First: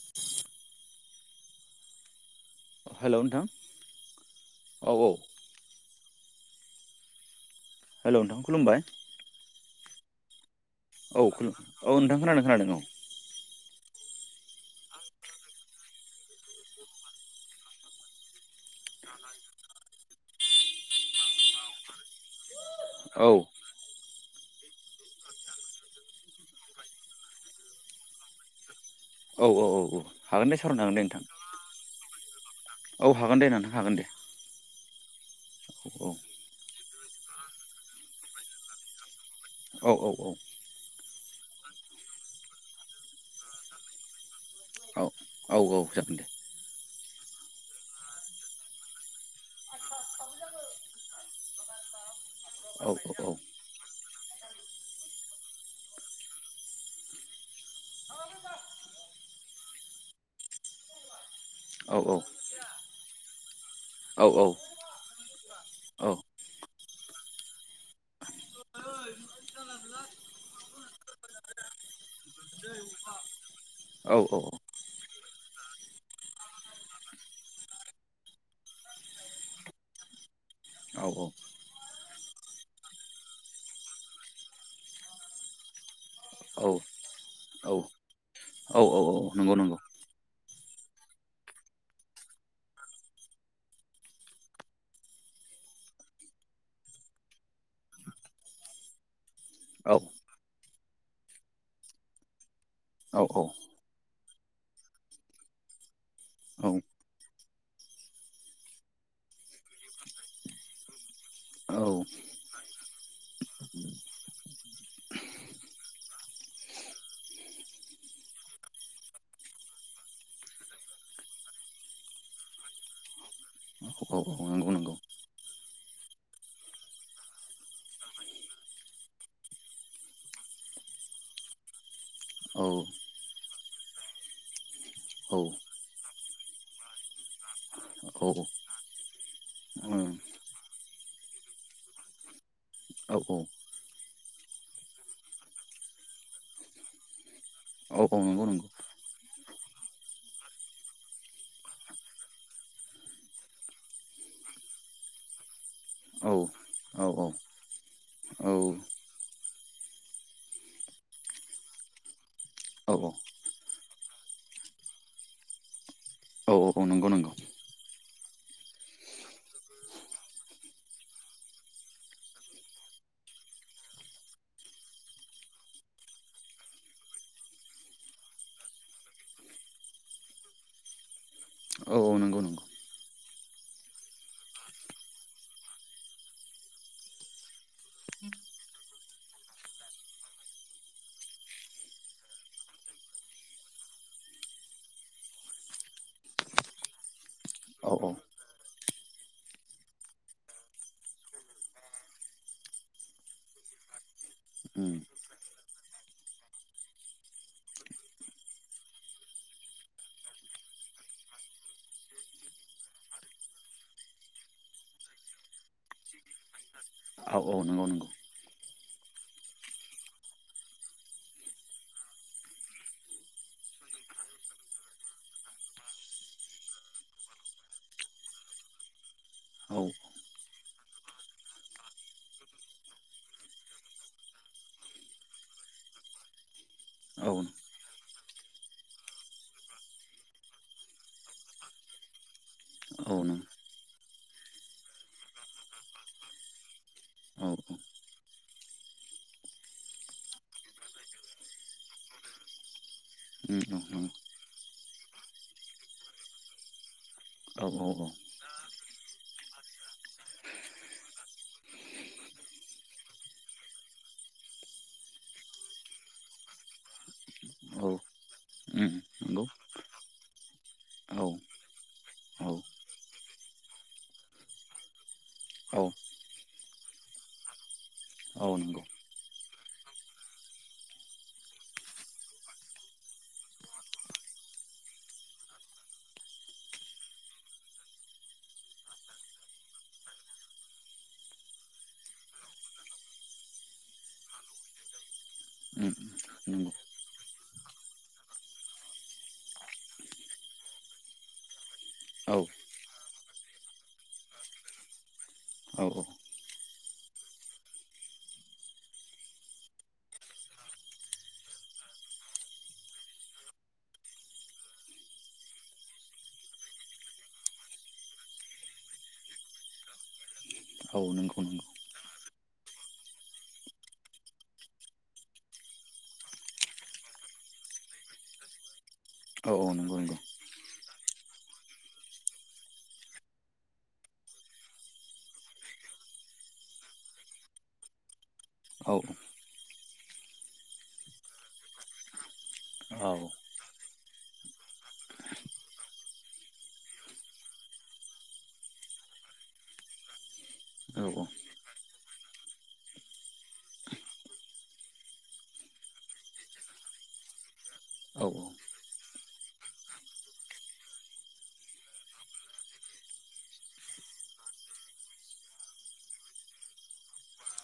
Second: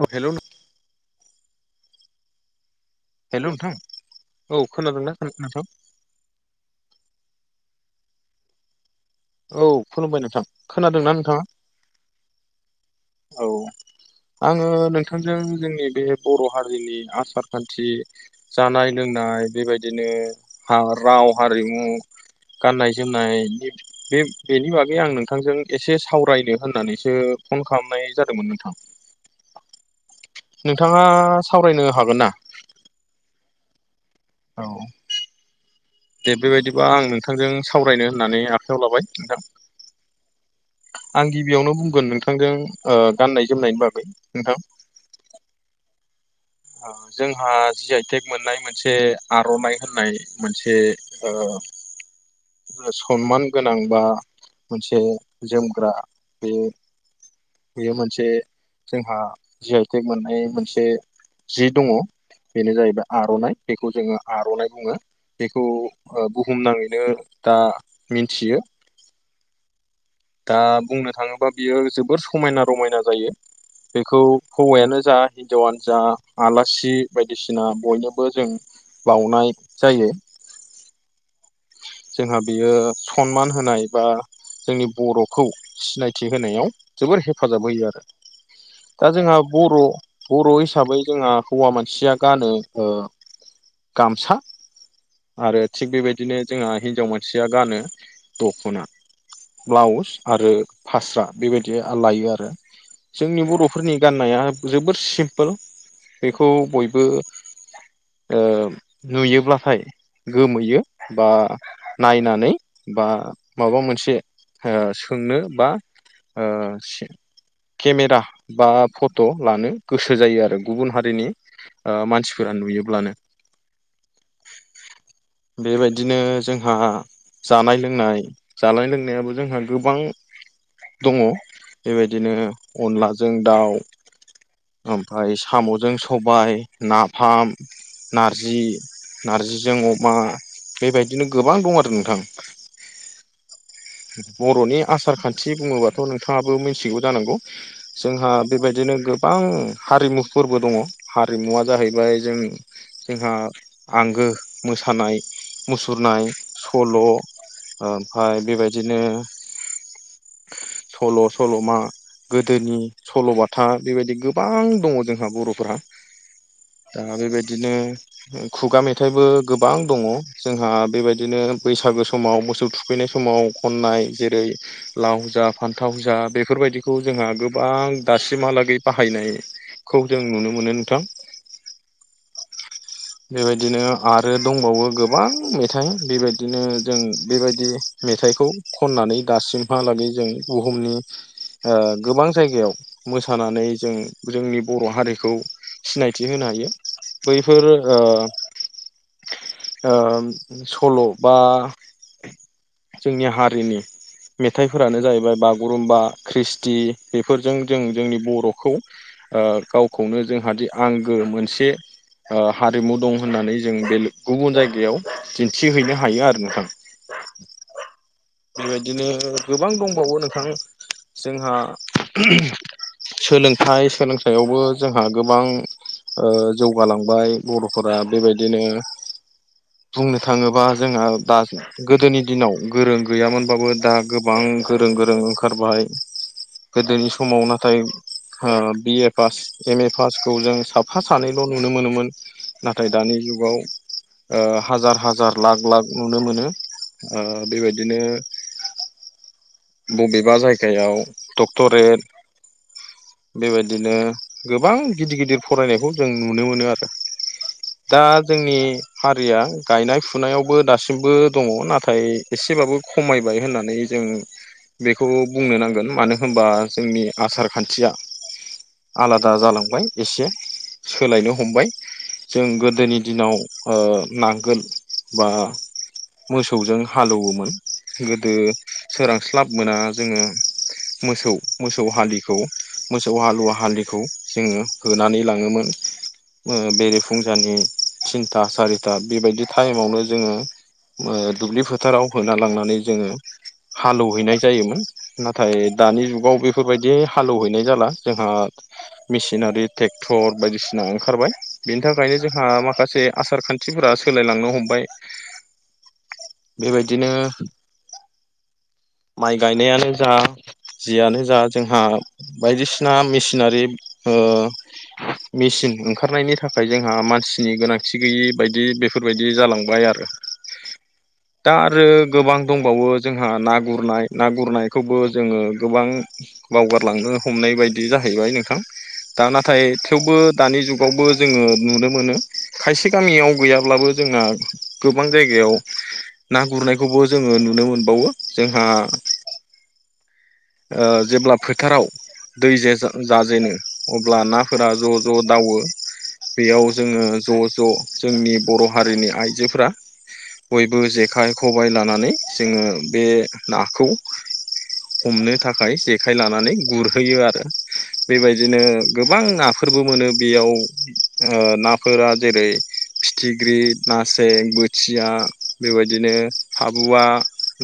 औ हेल' नों हेल' नोंथां औ खोनादोंना नोंथां? हेल' नोंथां खुलुमबाय। औ खुलुमबाय नोंथां खोनादोंना औ नोंथाङा खुलुम औ नोंथां खोनादों खोनादों औ। [inaudible] आङो नोंथांजों जोंनि बे बर' हारिनि आसार खान्थि जानाय लोंनाय। बेबायदिनो हा राव हारिमु गाननाय औ जोमनायनि बे बेनि बागै आं नोंथांजों एसे सावरायनो होननानैसो फन खालामनाय जादोंमोन नोंथां। औ औ औ औ। हागोन दे सारन हागोन दे नोंथाङा नोंथां सावरायनो हागोन ना औ हागोन दे नोंथां हागोन दे। औ औ दे बेबायदिबा आं नोंथांजों सावरायनो होननानै आखाइायाव लाबाय नोंथां। औ औ औ। आं गिबियावनो बुंगोन नोंथांजों ओ गाननाय जोमनायनि बागै नोंथां। औ औ औ जागोन दे। जोंहा जि आइटेक मोननाय मोनसे आर'नाइ होननाय मोनसे ओ औ [inaudible] औ सनमान गोनां बा मोनसे जोमग्रा बे बेयो मोनसे जोंहा जि आइ टेक मोननाय मोनसे जि दङ। औ बेनो जायैबाय आरनाइ बेखौ जोङो औ आरनाइ बुङो। बेखौ औ ओ बुहुमनाङैनो दा मिथियो। दा बुंनो थाङोबा बियो जोबोर समायना रमायना जायो। बेखौ औ हौवायानो जा हिनजावनो जा आलासि बायदि सिना बयनोबो जों बावनाय जायो। औ औ। जोंहा बियो सनमान होनाय बा जोंनि बर'खौ सिनायथि औ होनायाव जोबोर हेफाजाब होयो आरो दा जोंहा नंगौ बर' नंगौ बर' हिसाबै जोंहा हौवा मानसिया गानो ओ गामसा आरो थिग बेबाय दिनो जोंहा हिनजाव मानसिया गानो दखना औ ब्लाउस आरो फास्रा बेबायदि लायो आरो औ जोंनि बर'फोरनि गाननाया जोबोर सिम्पोल बेखौ औ बयबो ओ नुयोब्लाथाय गोमोयो बा औ नायनानै बा माबा मोनसे ओ सोंनो बा ओ सि केमेरा बा फट लानो गोसो जायो आरो गुबुन हारिनि ओ मानसिफोरा नुयोब्लानो। औ नंगौ नंगौ बेबायदिनो जोंहा जानाय लोंनाय जानाय लोंनायाबो जोंहा गोबां दङ बेबायदिनो औ अनलाजों दाउ। ओमफाय औ सामजों सबाय नाफाम औ नारजि नारजिजों अमा बेबायदिनो गोबां दं आरो नोंथां। बर'नि आसार खान्थि बुङोबाथ नोंथाङाबो मिनथिगौ जानांगौ। औ औ जोंहा नंगौ नंगौ बेबायदिनो गोबां हारिमुफोरबो दङ हारिमुवा जाहैबाय जोंनि जोंहा आंगो मोसानाय। मुसुरनाय औ औ सल' औ औ ओमफाय बेबायदिनो सल' सल'मा गोदोनि औ सल बाथा बेबायदि गोबां दङ जोंहा बर'फोरा। औ औ दा नंगौ नंगौ बेबायदिनो खुगा मेथाइबो गोबां दङ जोंहा बेबायदिनो बैसागो समाव मोसौ थुखैनाय समाव खननाय जेरै लाव जा फान्थाव जा बेफोरबायदिखौ जोंहा गोबां दासिमहालागै बाहायनाय खौ जों नुनो मोनो नोंथां औ औ नों बेबायदिनो आरो दंबावो गो गोबां मेथाइ बेबायदिनो जों बेबायदि मेथाइखौ खननानै दासिमहालागै जों बुहुमनि ओ गोबां जायगायाव मोसानानै जों जोंनि बर' हारिखौ सिनायथि होनो हायो बैफोर औ ओ औ ओ सल बा जोंनि हारिनि उम मेथाइफोरानो जाहैबाय बागुरुम्बा ख्रिस्टि बेफोरजों जों जोंनि बर'खौ ओ गावखौनो जोंहादि आंगो मोनसे ओ हारिमु दं होननानै जों बेले गुबुन जायगायाव याव दिन्थि हैैनो हायो आरो ना औ औ नंगौ नंगौ बेबायदिनो गोबां दंबावो नोंथां जोंहा सोलोंथाइ सोलोंथायावबो जोंहा गोबां ओ जौगालांबाय बर'फोरा बेबायदिनो औ बुंनो थाङोबा जोंहा दा गोदोनि दिनाव गोरों गैयामोनबाबो दा गोबां गोरों गोरों ओंखारबाय गोदोनि औ समाव नाथाय बि ए पास एम ए पासखौ जों साफा सानैल' नुनो मोनोमोन नाथाय औ दानि नों जुगाव ओ हाजार हाजार लाख लाख नुनो मोनो ओ औ बेबायदिनो बबेबा जायगायाव डक्टरेट उम औ नंगौ बेबादिनो गोबां गिदिर गिदिर फरायनायखौ जों नुनो मोनो आरो औ दा जोंनि हा रिया गायनाय फुनायावबो दासिमबो दङ नाथाय एसेबाबो खमायबाय होननानै जों बेखौ बुंनो नांगोन मानो होमबा जोंनि आसार औ खान्थिया उम आलादा नंगौ जालांबाय एसे औ सोलायनो हमबाय। जों गोदोनि दिनाव ओ नांगोल बा औ मोसौजों हालौवोमोन गोदो औ नंगौ सोरां क्लाब मोना जोङो मोसौ मोसौ हलिखौ मोसौ हालुवा हालिखौ जोङो होनानै लाङोमोन ओ बेरे फुंजानि थिनथा सारिथा बेबायदि टाइमावनो जोङो दुब्लि फोथाराव होना लांनानै जोङो हालौवहैनाय जायोमोन नाथाय उम दानि जुगाव नंगौ बेफोरबायदि हालौवहैनाय जाला जोंहा मेसिनारि ट्रेक्टर बायदिसिना ओंखारबाय बिनि थाखायनो औ जोंहा माखासे आसार खान्थिफोरा सोलायलांनो हमबाय [inaudible] बेबायदिनो माइ गायनायानो जा जियानो जा जोंहा बायदिसिना मेसिनारि ओ मिसिन ओंखारनायनि थाखाय जोंहा मानसिनि गोनांथि गैयि बायदि बेफोरबायदि जालांबाय आरो औ नंगौ दा नंगौ आरो गोबां दंबावो जों हा ना गुरनाय ना गुरनायखौबो जोङो गोबां बावगारलांनो हमनाय बायदि जाहै बाय नोंथां दा औ नाथाय औ नंगौ थेवबो नंगौ दानि जुग आवबो जोङो नुनो मोनो खायसे गामियाव गैयाब्लाबो जोंना गोबां जायगायाव ना गुरनायखौबो जोङो नुनो मोनबावो जोंहा औ औ औ ओ जेब्ला फोथाराव दै जे जाजेनो अब्ला नाफोरा ज' ज' दावो बेयाव जोङो ज' ज' जोंनि बर' हारिनि आइजोफ्रा बयबो जेखाइ खबाय लानानै जोङो बे नाखौ हमनो थाखाय जेखाइ लानानै गुरहैयो आरो बेबायदिनो गोबां ना फोरबो मोनो बेयाव ओ नाफोरा जेरै फिथिख्रि नास्रें बोथिया बेबायदिनो हाबुआ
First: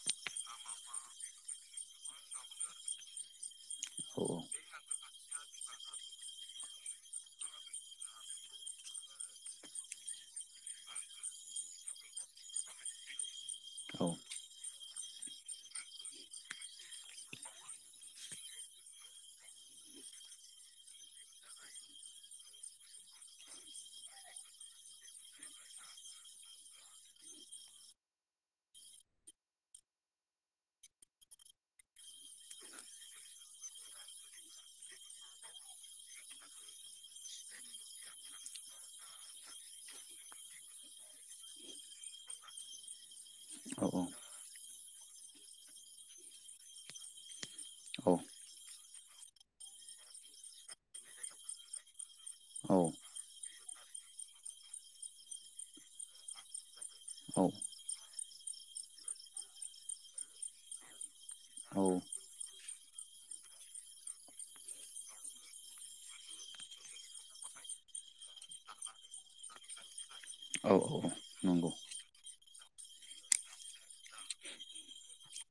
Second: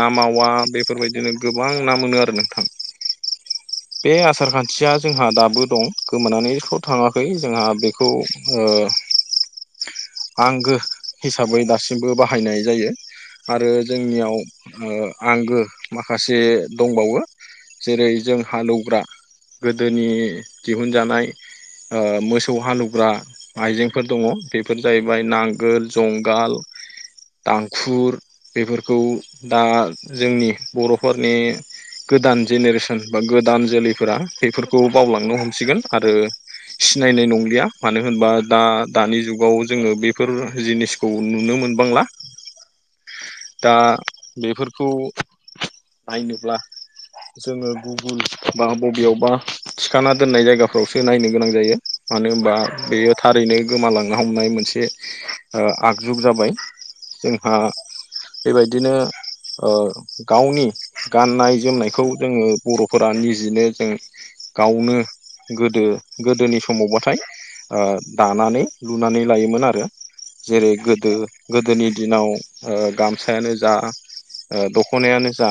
ना मा वा बेफोरबायदिनो गोबां ना मोनो आरो नोंथां बे औ औ आसार खान्थिया जोंहा दाबो दं गोमानानैस' थाङाखै जोंहा बेखौ ओ आंगो हिसाबै दासिमबो बाहायनाय जायो आरो जोंनियाव ओ आंगो माखासे दंबावो जेरै जों हालौग्रा गोदोनि दिहुनजानाय ओ मोसौ हालौग्रा आइजेंफोर दङ बेफोर जाहैबाय नांगोल जंगाल दांखुर बेफोरखौ दा जोंनि बर'फोरनि गोदान जेनेरेसन बा गोदान जोलैफोरा बेफोरखौ बावलांनो हमसिगोन आरो सिनायनाय नंलिया मानो होनबा दा दानि जुगाव जोङो बेफोर जिनिसखौ नुनो मोनबांला दा बेफोरखौ नायनोब्ला जोङो गुगोल बा बबेयावबा थिखाना दोननाय जायगाफ्रावसो नायनो गोनां जायो मानो होमबा औ बेयो थारैनो गोमालांनो हमनाय मोनसे ओ आगजुग जाबाय जोंहा बेबायदिनो ओ गावनि गाननाय औ जोमनायखौ जोङो बर'फोरा निजिनो जों गावनो गोदो गोदोनि समावबाथाय ओ दानानै लुनानै लायोमोन आरो जेरै गोदो नंगौ गोदोनि दिनाव ओ गामसायानो जा ओ दखनायानो जा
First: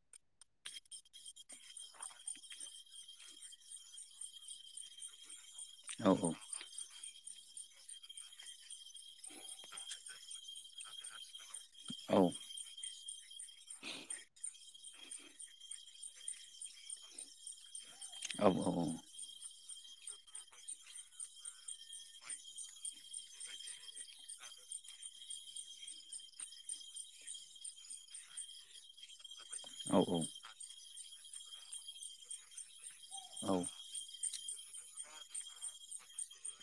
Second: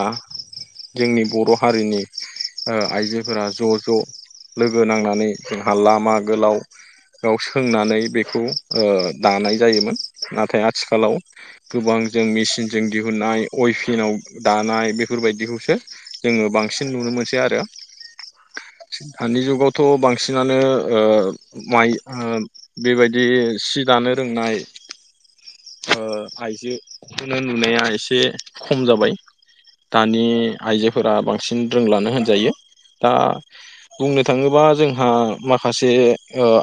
जोंनि बर हारिनि आइजोफोरा ज' ज' लोगो नांनानै जोंहा औ लामा औ औ गोलाव याव सोंनानै बेखौ ओ दानाय जायोमोन नाथाय आथिखालाव गोबां जों मेचिनजों दिहुननाय अयभिनाव दानाय बेफोरबायदिखौसो जोङो बांसिन नुनो मोनसै आरो औ औ नंगौ औ दानि जुगाव थ बांसिनानो ओ माइ बेबायदि सि दानो रोंनाय आइजोखौनो नुनाया एसे खम जाबाय दानि आइजोफोरा बांसिन रोंलानो होनजायो दा बुंनो बुंनो थाङोबा जोंहा माखासे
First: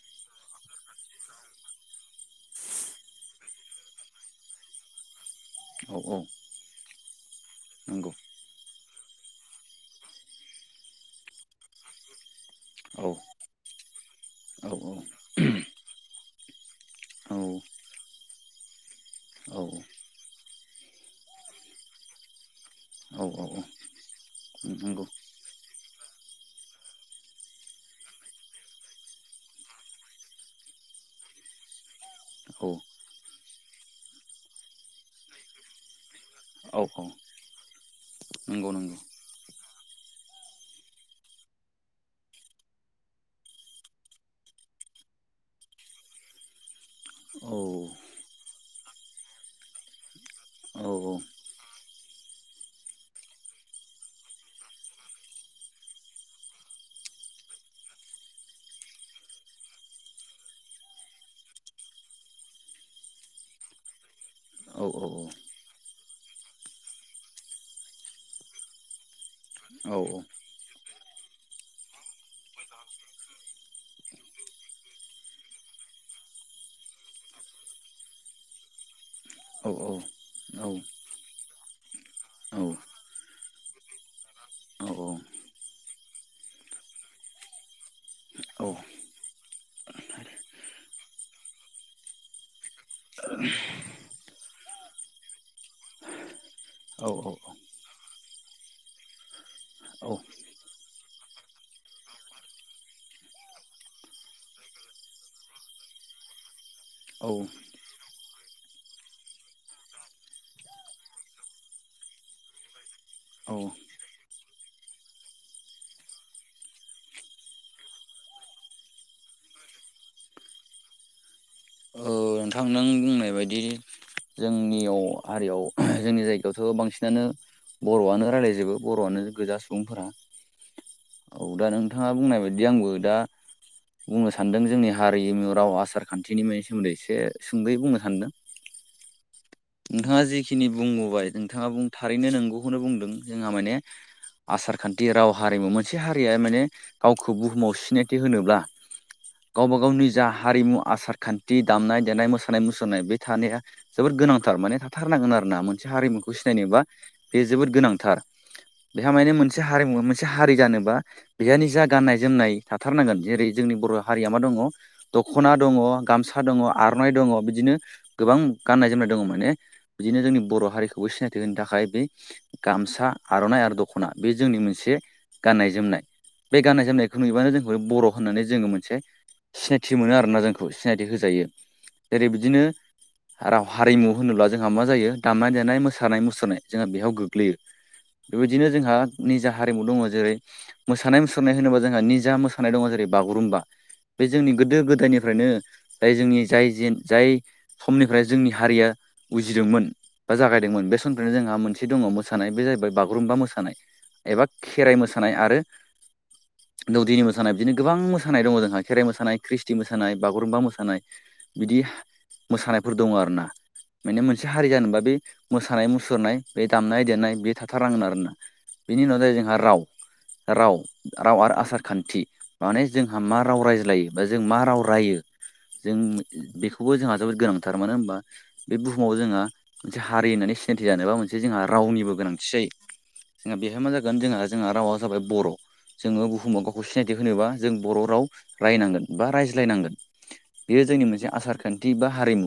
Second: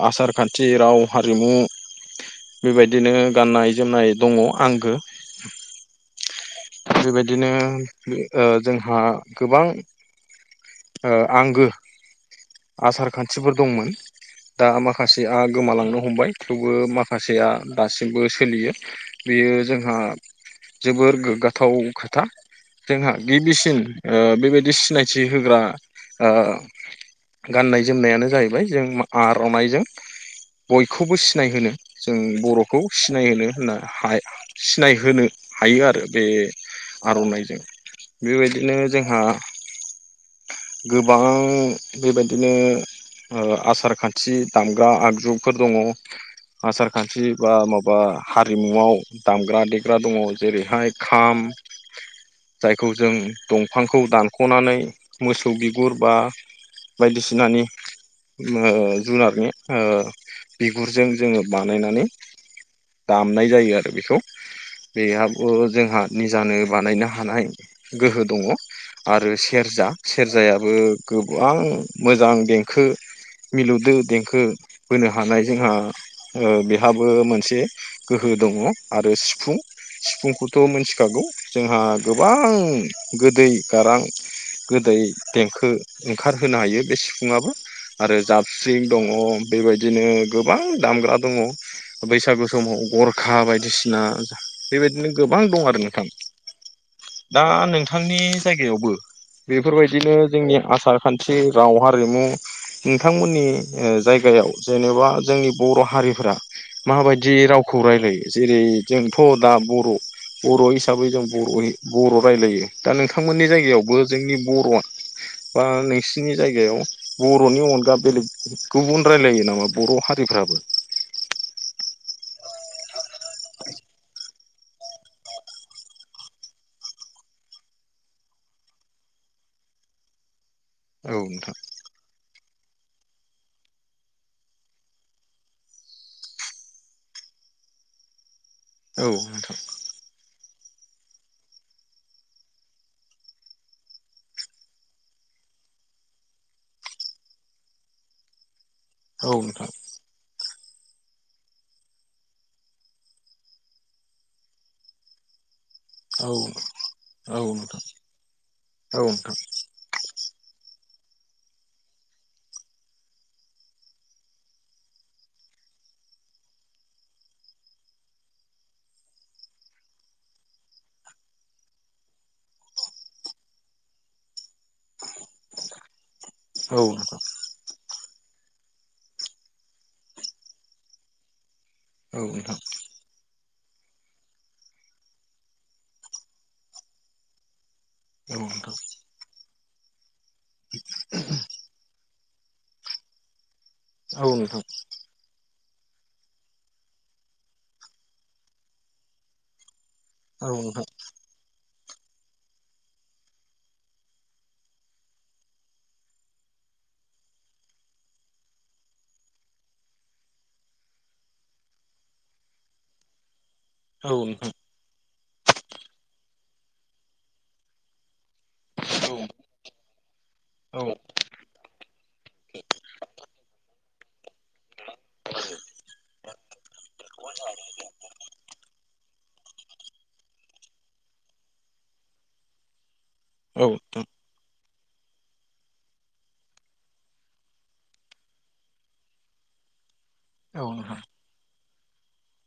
आसार खान्थि राव हारिमु बेबायदिनो गाननाय जोमनाय दङ आंगो औ औ बिदिनो ओ आंहा गोबां ओ आंगो आसार खान्थिफोर दंमोन दा माखासेया गोमालांनो हमबाय थेवबो औ माखासेया दासिमबो सोलियो बेयो औ औ जोंहा जोबोर गोग्गाथाव खोथा जोंहा औ औ गिबिसिन ओ बेबायदि नंगौ सिनायथि होग्रा ओ गाननाय जोमनायानो जाहैबाय जों आरनाइजों बयखौबो सिनायहोनो जों औ बर'खौ सिनायहोनो होनना हा सिनायहोनो हायो आरो बे औ औ आरनाइजों नंगौ बेबायदिनो नंगौ जोंहा गोबां बेबायदिनो ओ आसार खान्थि दामग्रा आगजुफोर दङ आसार खान्थि औ बा माबा हारिमुआव दामग्रा देग्रा दङ औ जेरैहाय खाम [inaudible] जायखौ जों दंफांखौ दानख'नानै मोसौ बिगुर बा बायदिसिनानि ओ जुनारनि ओ बिगुरजों जोङो बानायनानै दामनाय जायो आरो बेखौ औ बेयाबो जोंहा निजानो बानायनो हानाय गोहो दङ आरो सेरजा औ सेरजायाबो गोबां मोजां देंखो मिलौदो देंखो बोनो हानाय जोंहा ओ बेहाबो मोनसे गोहो दङ आरो सिफुं सिफुंखौ थ मिथिखागौ जोंहा गोबां गोदै गारां गोदै देंखो ओंखारहोनो हायो बे सिफुङाबो आरो जाबस्रिं दङ बेबायदिनो गोबां दामग्रा दङ बैसागु समाव गरखा बायदिसिना बेबायदिनो गोबां दं आरो नोंथां दा नोंथांनि जायगायावबो बेफोरबायदिनो जोंनि आसार खान राव हारिमु नोंथांमोननि ओ जायगायाव जेनेबा जोंनि बर' हारिफोरा औ माबायदि रावखौ रायलायो जेरै जोंथ' दा बर' बर' हिसाबै जों बर'यै बर' रायलायो दा नोंथांमोननि जायगायावबो जोंनि बर' आ अ नोंसि नि जायगायाव बर'नि अनगा बेलेग गुबुन रायलायो नामा बर' हारिफ्राबो [inaudible] औ नोंथां नों बुंनाय बायदि जोंनियाव हारियाव जोंनि जायगायावथ' बांसिनानो बर'आनो रायलायजोबो बर'आनो गोजा सुबुंफोरा औ दा नोंथाङा बुंनाय बाय दि आंबो दा बुंनो सानदों जोंनि हारिमु राव आसार खान्थिनि मोन से सोमोन्दै एसे सुंदयै बुंनो सानदों। औ नोंथां। नोंथाङा जिखिनि बुंबोबाय नोंथाङा बुं थारैनो नोंगौखौनोबुंदों जोंहा माने। आसारखान्थि राव हारिमु मोनसे हारिया माने गावखौ बुहुमाव सिनायथि होनोब्ला औ नोंथां गावबा गावनि जा हारिमु आसार खान्थि दामनाय देनाय मोसानाय मुसुरनाय बेथानाया जोबोद गोनां थार माने थाथारनांगोन आरोना मोन से औ हारिमुखौ सिनायनोबा बे जोबोद नोंथां गोनांथार औ बेहा माने नोंथां मोनसे हरिमुवा मोन से हारि जानोबा बेहा निजा गननाय जोमनाय थाथारनांगोन जेरै जोंनि बर हारिया मादङ दखना दङ गामसा दङ आरनाइ दङ बिदिनो गोबां गाननाय जोमनाय दङमोन। माने बिदिनो जोंनि बर हारिखौबो सिनायथिहोनो थाखाय बे गामसा आर'नाइ आरो दखना बे जोंनि मोनसे गाननाय जोमनाय बे औ नोंथां गाननाय औ जोमनायखो नोंथां नुयोबानो जोंखौ माने बर' होननानै जोङो मोनसे सिनायथि मोनोआरोना जोंखौ सिनायथि होजायो। औ जेरै नोंथां बिदिनो राव हारिमु होनोब्ला जोंहा माजायो दामनाय देनाय मोसानाय मुसुरनाय जोंहा बेहयाव गोग्लैयो। औ नोंथां बेबायदिनो जोंहा निजा हारिमु दङ जेरै मोसानाय मुसुरनाय होनोबा जोंहा नि जा मोसानाय दङ जेरै बागुरुम्बा बे औ नोंथां औ जोंनि नोंथां गोदो गोदायनिफ्रायनो जाय जोंनि जाय जिन जाय समनिफ्राय जोंनि हारिया उजिदोंमोन। बा औ जागायदोंमोन बे समनिफ्रायनो जोंहा मोन दङ मोसानाय बे जाहैबाय बागुरुम्बा मोसानाय एबा खेराइ मोसानाय आरो दौदिनि मोसानाय बिदनो गोबां मोसानाय दङ जोंहा खेराइ मोसानाय ख्रिस्टि मोसानाय बागुरुम्बा मोसानाय। बिदि मोसानायफोर दङ आरोना। मायने मोनसे हारि जानोबा बे मोसानाय मुसुरनाय बे दामनाय देनाय बे थाथारनांगोन आरोना। बेनि उनाव जायो जोंहा राव। राव राव आरो आसार खान्थि माने जोंहा माराव रायज्लायो। बा जों मा राव रायो जों बेखौबो जोंहा जोबोद गोनांथार मानोहोनबा। समाव जोङो मोनसे हारि होननानै सिनायथि जानोबा मोनसे जोंहा रावनिबो गोनांथि जायो। जोंहा औ औ बेहाय माजागोन जोंहा जोंहा रावा जाबाय बर। जोङो बुहुमाव गावखौ सिनायथि होनोबा जों बर राव रायनांगोन बा रायज्लायनांगोन। औ बेयो नोंथां जोंनि मोनसे आसारखान्थि बा हारिमु।